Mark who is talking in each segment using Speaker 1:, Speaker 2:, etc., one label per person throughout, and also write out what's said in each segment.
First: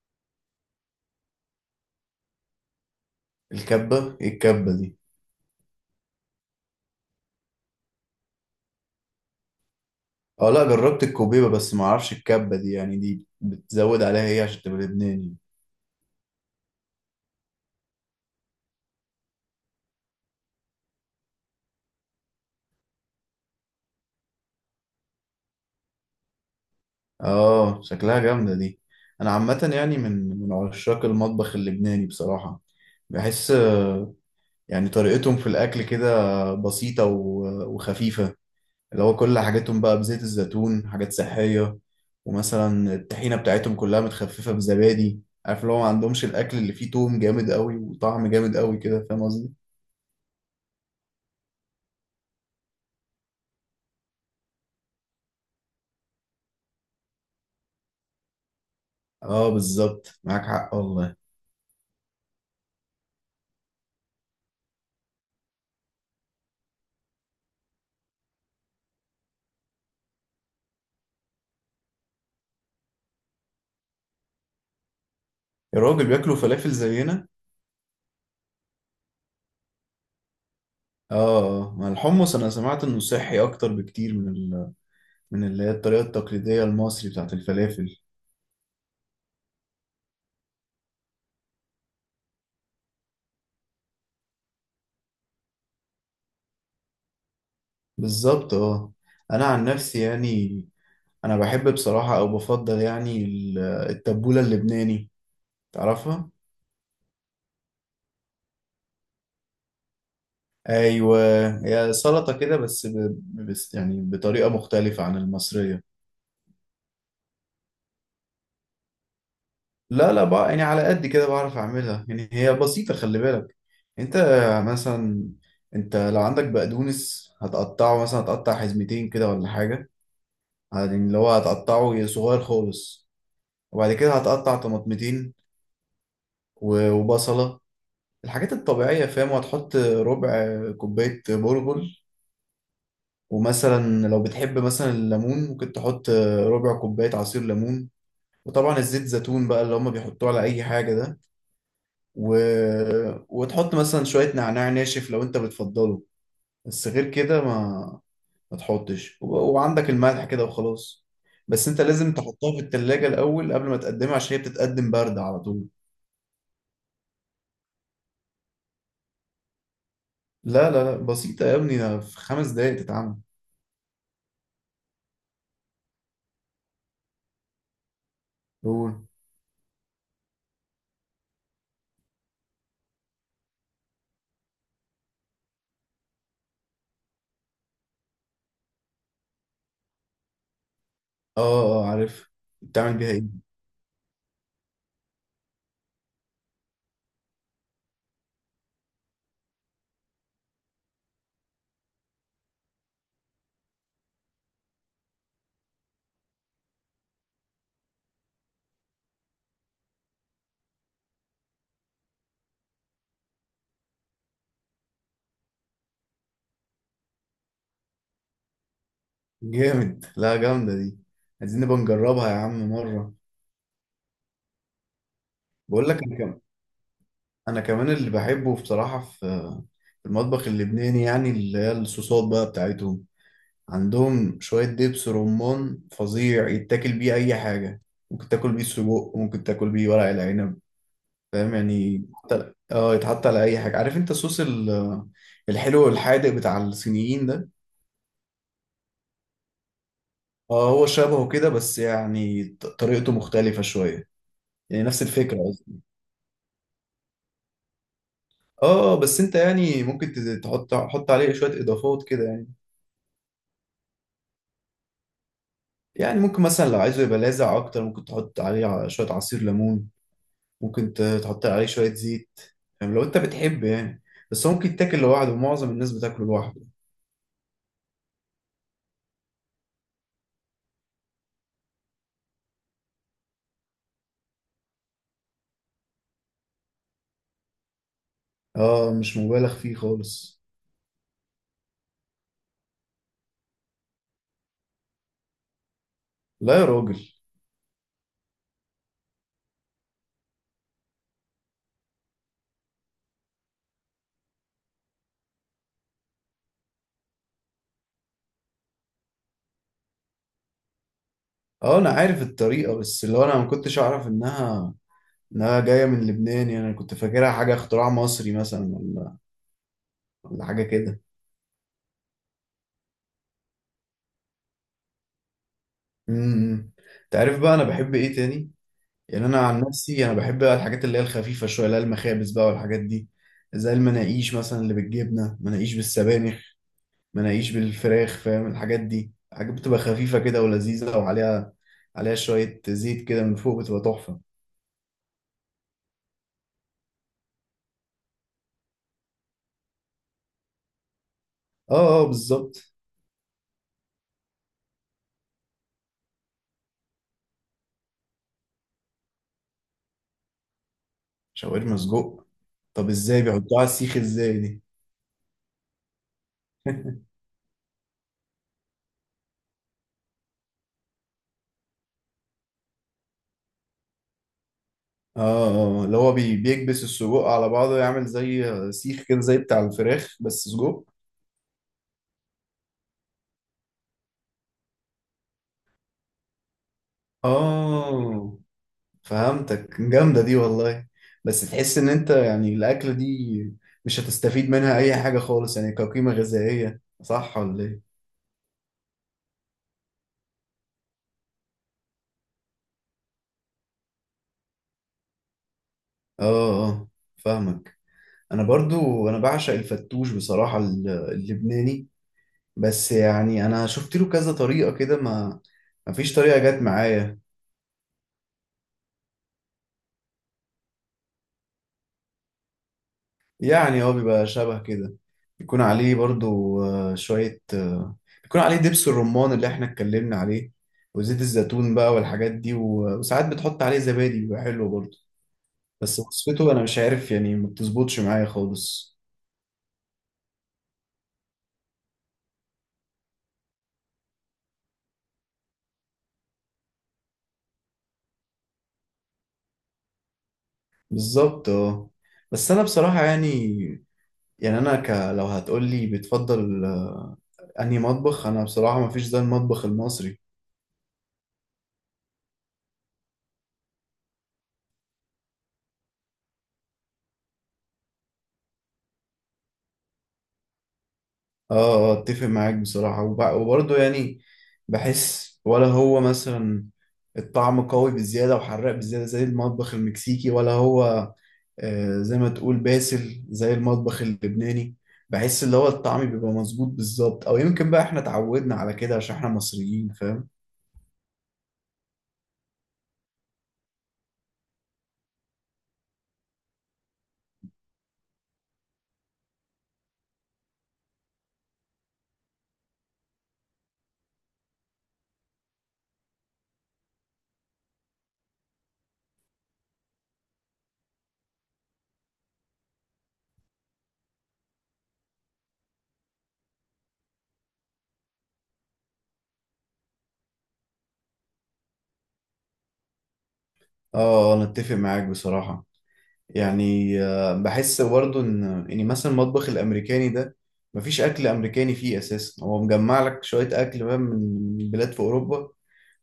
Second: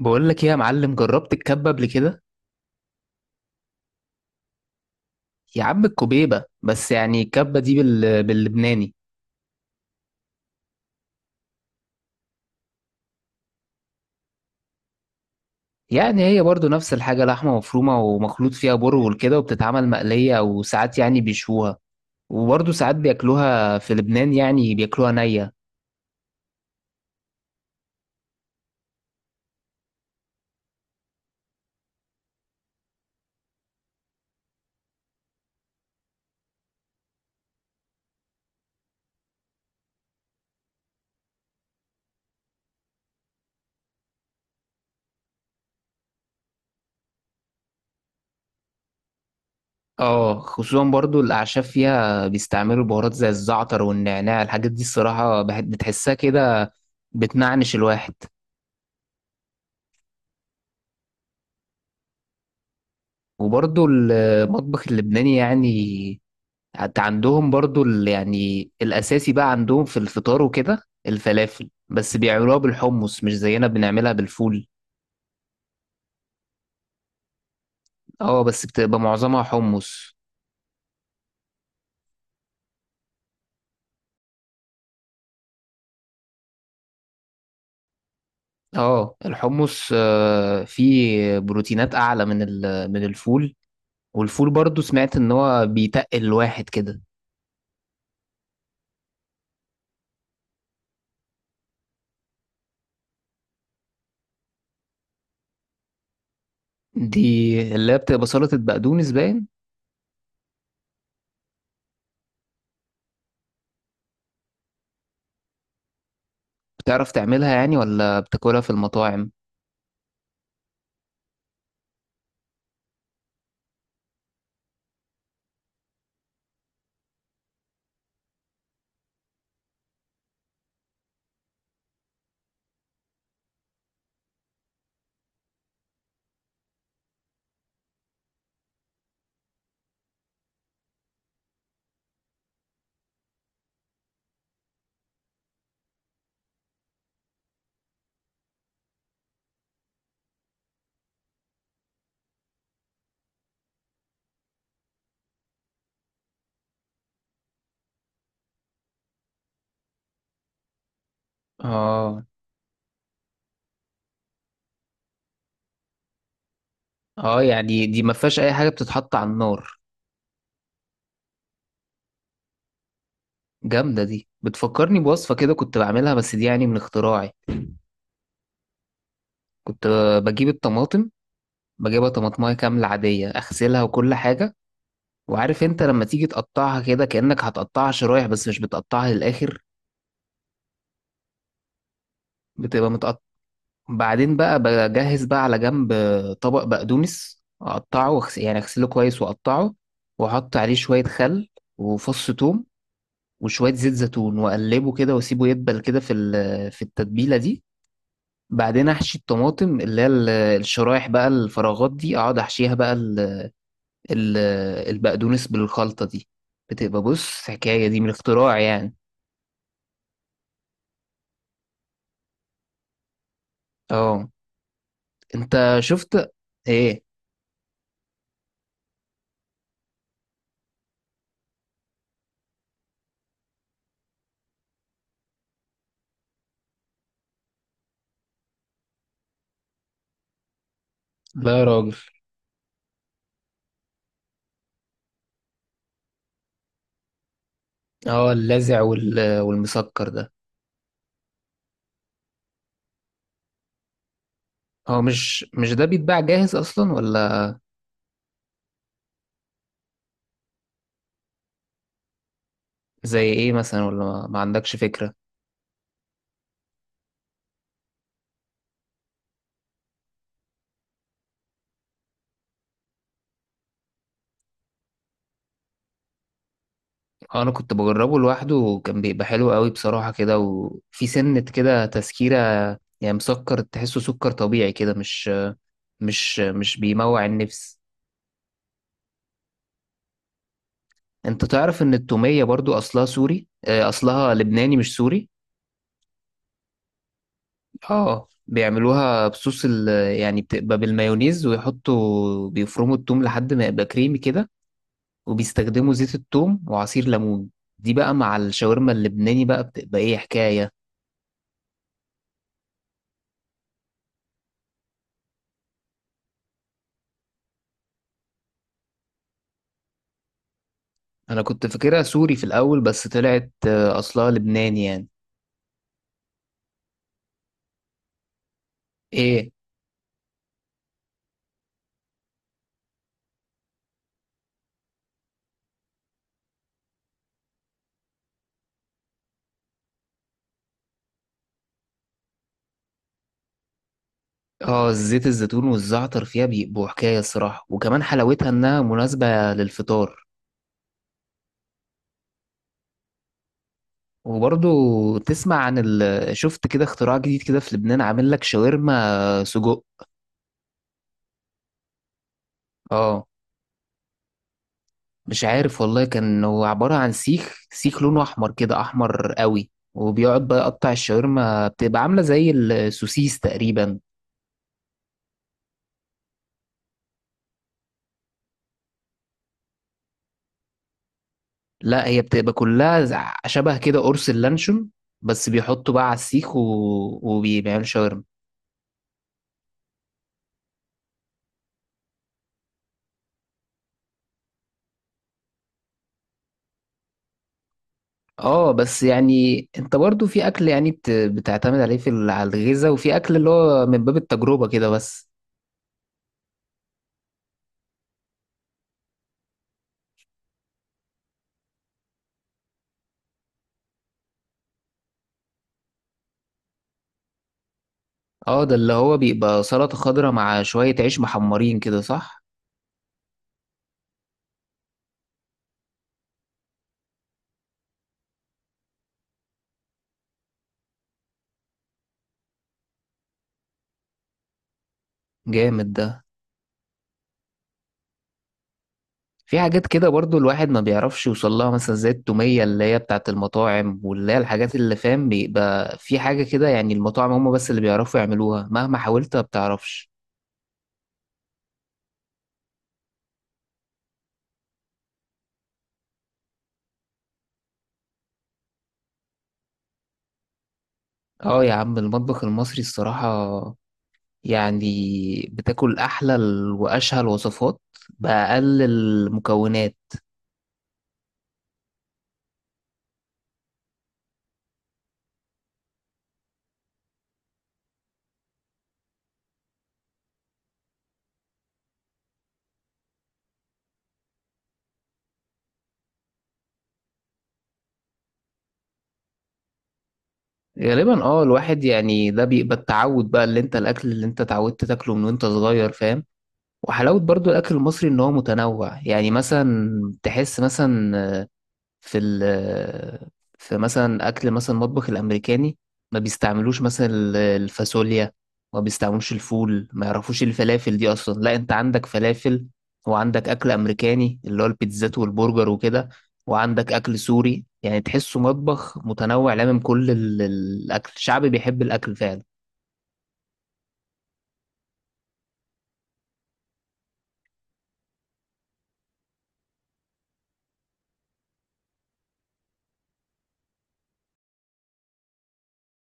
Speaker 1: بقول لك ايه يا معلم، جربت الكبه قبل كده؟
Speaker 2: الكبة ايه؟ الكبة دي؟
Speaker 1: يا عم الكبيبه، بس يعني الكبه دي باللبناني.
Speaker 2: اه لا، جربت الكوبيبة بس ما اعرفش الكبة دي، يعني دي بتزود عليها ايه عشان تبقى لبناني؟
Speaker 1: يعني هي برضو نفس الحاجه، لحمه مفرومه ومخلوط فيها برغل كده، وبتتعمل مقليه، وساعات يعني بيشوها. وبرضو ساعات بياكلوها في لبنان، يعني بياكلوها نيه.
Speaker 2: اه شكلها جامدة دي. انا عامة يعني من عشاق المطبخ اللبناني بصراحة. بحس آه، يعني طريقتهم في الاكل كده بسيطة وخفيفة. اللي هو كل حاجاتهم بقى بزيت الزيتون، حاجات صحية. ومثلا الطحينة بتاعتهم كلها متخففة بزبادي. عارف اللي هو ما عندهمش الاكل اللي فيه توم جامد قوي وطعم جامد قوي كده، فاهم قصدي.
Speaker 1: اه خصوصا برضو الاعشاب فيها، بيستعملوا بهارات زي الزعتر والنعناع، الحاجات دي الصراحه بتحسها كده، بتنعنش الواحد.
Speaker 2: اه بالظبط، معاك حق والله.
Speaker 1: وبرضو المطبخ اللبناني يعني، حتى عندهم برضو يعني الأساسي بقى عندهم في الفطار وكده الفلافل، بس بيعملوها بالحمص، مش زينا بنعملها بالفول.
Speaker 2: الراجل بياكلوا فلافل زينا.
Speaker 1: اه بس بتبقى معظمها حمص.
Speaker 2: اه. آه. مع الحمص انا سمعت انه صحي اكتر بكتير من من اللي هي الطريقه التقليديه المصري بتاعت الفلافل.
Speaker 1: اه الحمص، فيه بروتينات أعلى من الفول. والفول برضو سمعت إن هو بيتقل الواحد كده.
Speaker 2: بالظبط اه. انا عن نفسي يعني انا بحب بصراحه، او بفضل يعني التبوله اللبناني، تعرفها؟
Speaker 1: دي اللي هي بتبقى سلطة بقدونس باين.
Speaker 2: ايوه، هي سلطه كده بس بس يعني بطريقه مختلفه عن المصريه.
Speaker 1: بتعرف تعملها يعني ولا بتاكلها في المطاعم؟
Speaker 2: لا لا بقى، يعني على قد كده بعرف اعملها. يعني هي بسيطة، خلي بالك، انت مثلا، انت لو عندك بقدونس هتقطعه، مثلا هتقطع حزمتين كده ولا حاجة، يعني اللي هو هتقطعه صغير خالص. وبعد كده هتقطع طماطمتين وبصلة، الحاجات الطبيعية فاهم، وهتحط ربع كوباية برغل. ومثلا لو بتحب مثلا الليمون ممكن تحط ربع كوباية عصير ليمون. وطبعا الزيت زيتون بقى اللي هما بيحطوه على أي حاجة ده، و... وتحط مثلا شوية نعناع ناشف لو انت بتفضله. بس غير كده ما ما تحطش. وعندك الملح كده وخلاص. بس انت لازم
Speaker 1: اه
Speaker 2: تحطها في التلاجة الأول قبل ما تقدمها عشان هي بتتقدم باردة على طول.
Speaker 1: اه، يعني دي ما فيهاش أي حاجة بتتحط على النار.
Speaker 2: لا لا لا، بسيطة يا ابني، ده في 5 دقايق تتعمل.
Speaker 1: جامدة دي، بتفكرني بوصفة كده كنت بعملها، بس دي يعني من اختراعي.
Speaker 2: قول.
Speaker 1: كنت بجيب الطماطم، بجيبها طماطماية كاملة عادية، أغسلها وكل حاجة، وعارف أنت لما تيجي تقطعها كده كأنك هتقطعها شرايح، بس مش بتقطعها للآخر،
Speaker 2: اه اه آه، عارف.
Speaker 1: بتبقى
Speaker 2: بتعمل بيها
Speaker 1: متقطع.
Speaker 2: ايه؟
Speaker 1: بعدين بقى بجهز بقى على جنب طبق بقدونس، أقطعه يعني أغسله كويس وأقطعه، وأحط عليه شوية خل وفص ثوم وشوية زيت زيتون، وأقلبه كده وأسيبه يدبل كده في التتبيلة دي. بعدين احشي الطماطم اللي هي الشرايح بقى، الفراغات دي اقعد احشيها بقى ال- البقدونس بالخلطة دي. بتبقى بص، حكاية دي من الاختراع يعني.
Speaker 2: جامد، لا جامدة دي. عايزين نبقى نجربها يا عم مرة.
Speaker 1: اه انت
Speaker 2: بقول لك انا
Speaker 1: شفت.
Speaker 2: كمان،
Speaker 1: ايه؟
Speaker 2: انا كمان اللي بحبه بصراحة في في المطبخ اللبناني، يعني اللي هي الصوصات بقى بتاعتهم. عندهم شوية دبس رمان فظيع، يتاكل بيه أي حاجة. ممكن تاكل بيه سجق، ممكن تاكل بيه ورق العنب، فاهم؟
Speaker 1: لا يا راجل.
Speaker 2: يعني يتحط على أي حاجة. عارف أنت الصوص الحلو والحادق بتاع الصينيين ده؟
Speaker 1: اه اللاذع والمسكر ده.
Speaker 2: اه هو شبهه كده، بس يعني طريقته مختلفة شوية، يعني نفس
Speaker 1: هو
Speaker 2: الفكرة
Speaker 1: مش
Speaker 2: قصدي.
Speaker 1: ده بيتباع جاهز اصلا ولا؟
Speaker 2: اه، بس انت يعني ممكن تحط عليه شوية اضافات كده يعني.
Speaker 1: زي ايه مثلا، ولا ما عندكش فكرة؟
Speaker 2: يعني ممكن مثلا لو عايزه يبقى لاذع اكتر، ممكن تحط عليه شوية عصير ليمون. ممكن تحط عليه شوية زيت، فاهم، لو انت بتحب يعني. بس هو ممكن يتاكل لوحده، ومعظم الناس بتاكله لوحده.
Speaker 1: اه انا كنت بجربه لوحده، وكان بيبقى حلو قوي بصراحة كده، وفي سنة كده تسكيرة، يعني مسكر تحسه سكر طبيعي كده، مش. مش بيموع النفس.
Speaker 2: اه مش مبالغ فيه خالص.
Speaker 1: انت تعرف ان التومية برضو اصلها سوري، اصلها لبناني مش سوري.
Speaker 2: لا يا راجل.
Speaker 1: اه بيعملوها بصوص يعني بتبقى بالمايونيز، ويحطوا بيفرموا التوم لحد ما يبقى كريمي كده، وبيستخدموا زيت التوم وعصير ليمون. دي بقى مع الشاورما اللبناني بقى بتبقى ايه حكاية.
Speaker 2: اه انا عارف الطريقة، بس اللي هو انا ما كنتش اعرف انها جاية من لبنان، يعني انا كنت فاكرها حاجة اختراع مصري مثلا ولا حاجة كده.
Speaker 1: انا كنت فاكرها سوري في الاول، بس طلعت اصلها لبناني يعني.
Speaker 2: امم. انت عارف بقى انا بحب ايه تاني؟ يعني انا
Speaker 1: ايه؟
Speaker 2: عن نفسي، انا بحب بقى الحاجات اللي هي الخفيفة شوية، اللي هي المخابز بقى والحاجات دي. زي المناقيش مثلا، اللي بالجبنة، مناقيش بالسبانخ، مناقيش بالفراخ، فاهم؟ الحاجات دي حاجات بتبقى خفيفة كده ولذيذة، وعليها، عليها شوية زيت كده من فوق، بتبقى تحفة.
Speaker 1: اه زيت الزيتون والزعتر فيها بيبقوا حكاية الصراحة، وكمان حلاوتها انها مناسبة للفطار.
Speaker 2: اه اه بالظبط.
Speaker 1: وبرضو تسمع عن شفت كده، اختراع جديد كده في لبنان، عامل لك شاورما سجق.
Speaker 2: شاورما سجق؟ طب ازاي
Speaker 1: اه
Speaker 2: بيحطوها على السيخ، ازاي دي؟
Speaker 1: مش عارف والله، كان هو عبارة عن سيخ، سيخ لونه أحمر كده، أحمر قوي، وبيقعد بقى يقطع الشاورما، بتبقى عاملة زي السوسيس تقريبا.
Speaker 2: اه. اه اللي هو بيكبس السجق على بعضه، يعمل زي سيخ كده زي بتاع الفراخ بس سجق.
Speaker 1: لا هي بتبقى كلها شبه كده قرص اللانشون، بس بيحطوا بقى على السيخ وبيعملوا شاورما.
Speaker 2: اه فهمتك، جامدة دي والله. بس تحس ان انت يعني الأكلة دي مش هتستفيد منها أي حاجة خالص، يعني كقيمة غذائية، صح ولا إيه؟
Speaker 1: اه بس يعني انت برضو في اكل يعني بتعتمد عليه على الغذاء، وفي اكل اللي هو من باب التجربة كده بس.
Speaker 2: اه اه فاهمك. انا برضو انا بعشق الفتوش بصراحة، اللبناني. بس يعني انا شفت له كذا طريقة كده، ما فيش طريقة جت معايا.
Speaker 1: اه ده اللي هو بيبقى سلطة خضراء مع شوية عيش محمرين كده، صح؟
Speaker 2: يعني هو بيبقى شبه كده، بيكون عليه برضو آه، شوية آه، بيكون عليه دبس الرمان اللي احنا اتكلمنا عليه، وزيت الزيتون بقى والحاجات دي، وساعات بتحط عليه زبادي بيبقى حلو برضو.
Speaker 1: جامد
Speaker 2: بس
Speaker 1: ده.
Speaker 2: وصفته انا مش عارف يعني، ما بتظبطش معايا خالص.
Speaker 1: في حاجات كده برضو الواحد ما بيعرفش يوصل لها، مثلا زي التومية اللي هي بتاعت المطاعم، واللي هي الحاجات اللي فاهم، بيبقى في حاجة كده يعني، المطاعم هم بس اللي بيعرفوا يعملوها، مهما حاولت ما بتعرفش.
Speaker 2: بالظبط اه. بس انا بصراحة يعني، يعني انا لو هتقولي بتفضل آه، انهي مطبخ، انا بصراحه مفيش زي المطبخ المصري.
Speaker 1: اه يا عم المطبخ المصري الصراحة، يعني بتاكل أحلى وأشهى الوصفات بأقل المكونات.
Speaker 2: اه آه، اتفق معاك بصراحه، وبرضه يعني بحس ولا هو مثلا الطعم قوي بزياده وحراق بزياده زي المطبخ المكسيكي، ولا هو آه، زي ما تقول باسل زي المطبخ اللبناني؟ بحس اللي هو الطعم بيبقى مظبوط بالظبط، او يمكن بقى احنا اتعودنا على كده عشان احنا مصريين، فاهم.
Speaker 1: غالبا اه، الواحد يعني ده بيبقى التعود بقى، اللي انت الأكل اللي انت اتعودت تاكله من وانت صغير فاهم. وحلاوة برضو الأكل المصري إن هو متنوع، يعني مثلا تحس مثلا، في ال آه، في مثلا أكل مثلا المطبخ الأمريكاني، ما بيستعملوش مثلا الفاصوليا، ما بيستعملوش الفول، ما يعرفوش إيه الفلافل دي أصلا. لا أنت عندك فلافل، وعندك أكل أمريكاني اللي هو البيتزات والبرجر وكده، وعندك أكل سوري، يعني تحسه مطبخ متنوع، لامم كل الأكل الشعب بيحب الأكل فعلا.
Speaker 2: اه آه، انا اتفق معاك بصراحه. يعني آه، بحس برضه ان يعني مثلا المطبخ الامريكاني ده، مفيش اكل امريكاني فيه اساسا، هو مجمع لك شويه اكل بقى من بلاد في اوروبا،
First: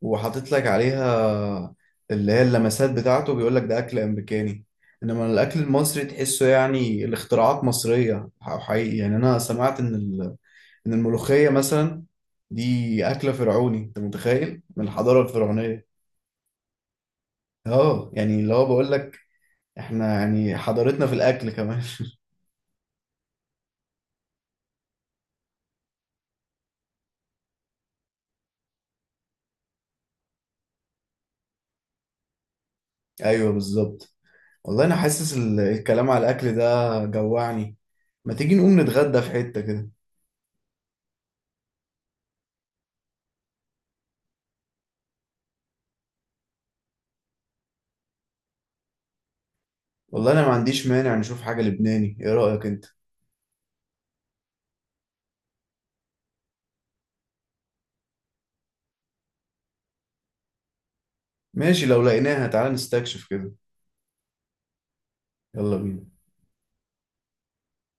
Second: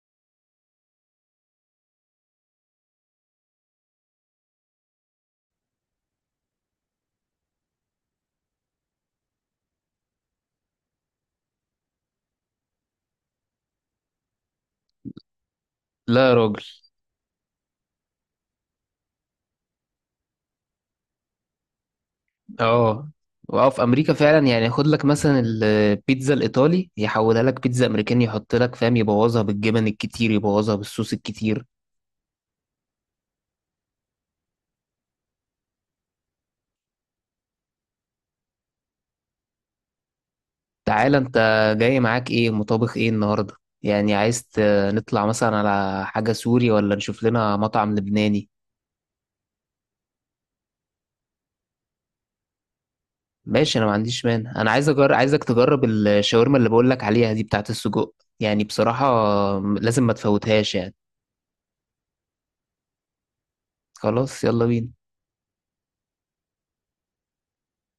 Speaker 2: وحاطط لك عليها اللي هي اللمسات بتاعته، بيقول لك ده اكل امريكاني. انما الاكل المصري تحسه يعني الاختراعات مصريه حقيقي. يعني انا سمعت ان ان الملوخيه مثلا دي اكله فرعوني، انت متخيل، من الحضاره الفرعونيه.
Speaker 1: لا يا راجل.
Speaker 2: اه يعني اللي هو بقول لك احنا يعني حضارتنا في الاكل كمان.
Speaker 1: اه، واه في امريكا فعلا، يعني ياخد لك مثلا البيتزا الايطالي، يحولها لك بيتزا امريكاني، يحط لك فاهم، يبوظها بالجبن الكتير، يبوظها بالصوص الكتير.
Speaker 2: ايوه بالظبط. والله انا حاسس الكلام على الاكل ده جوعني. ما تيجي نقوم نتغدى في حتة كده؟
Speaker 1: تعالى انت، جاي معاك ايه مطابخ ايه النهارده؟ يعني عايز نطلع مثلا على حاجه سوري، ولا نشوف لنا مطعم لبناني؟
Speaker 2: والله انا ما عنديش مانع، نشوف حاجة لبناني، ايه رأيك انت؟
Speaker 1: ماشي انا ما عنديش مانع، انا عايز عايزك تجرب الشاورما اللي بقول لك عليها دي، بتاعت السجق، يعني بصراحه لازم ما تفوتهاش يعني.
Speaker 2: ماشي لو لقيناها، تعالى نستكشف كده.
Speaker 1: خلاص يلا بينا.
Speaker 2: يلا بينا.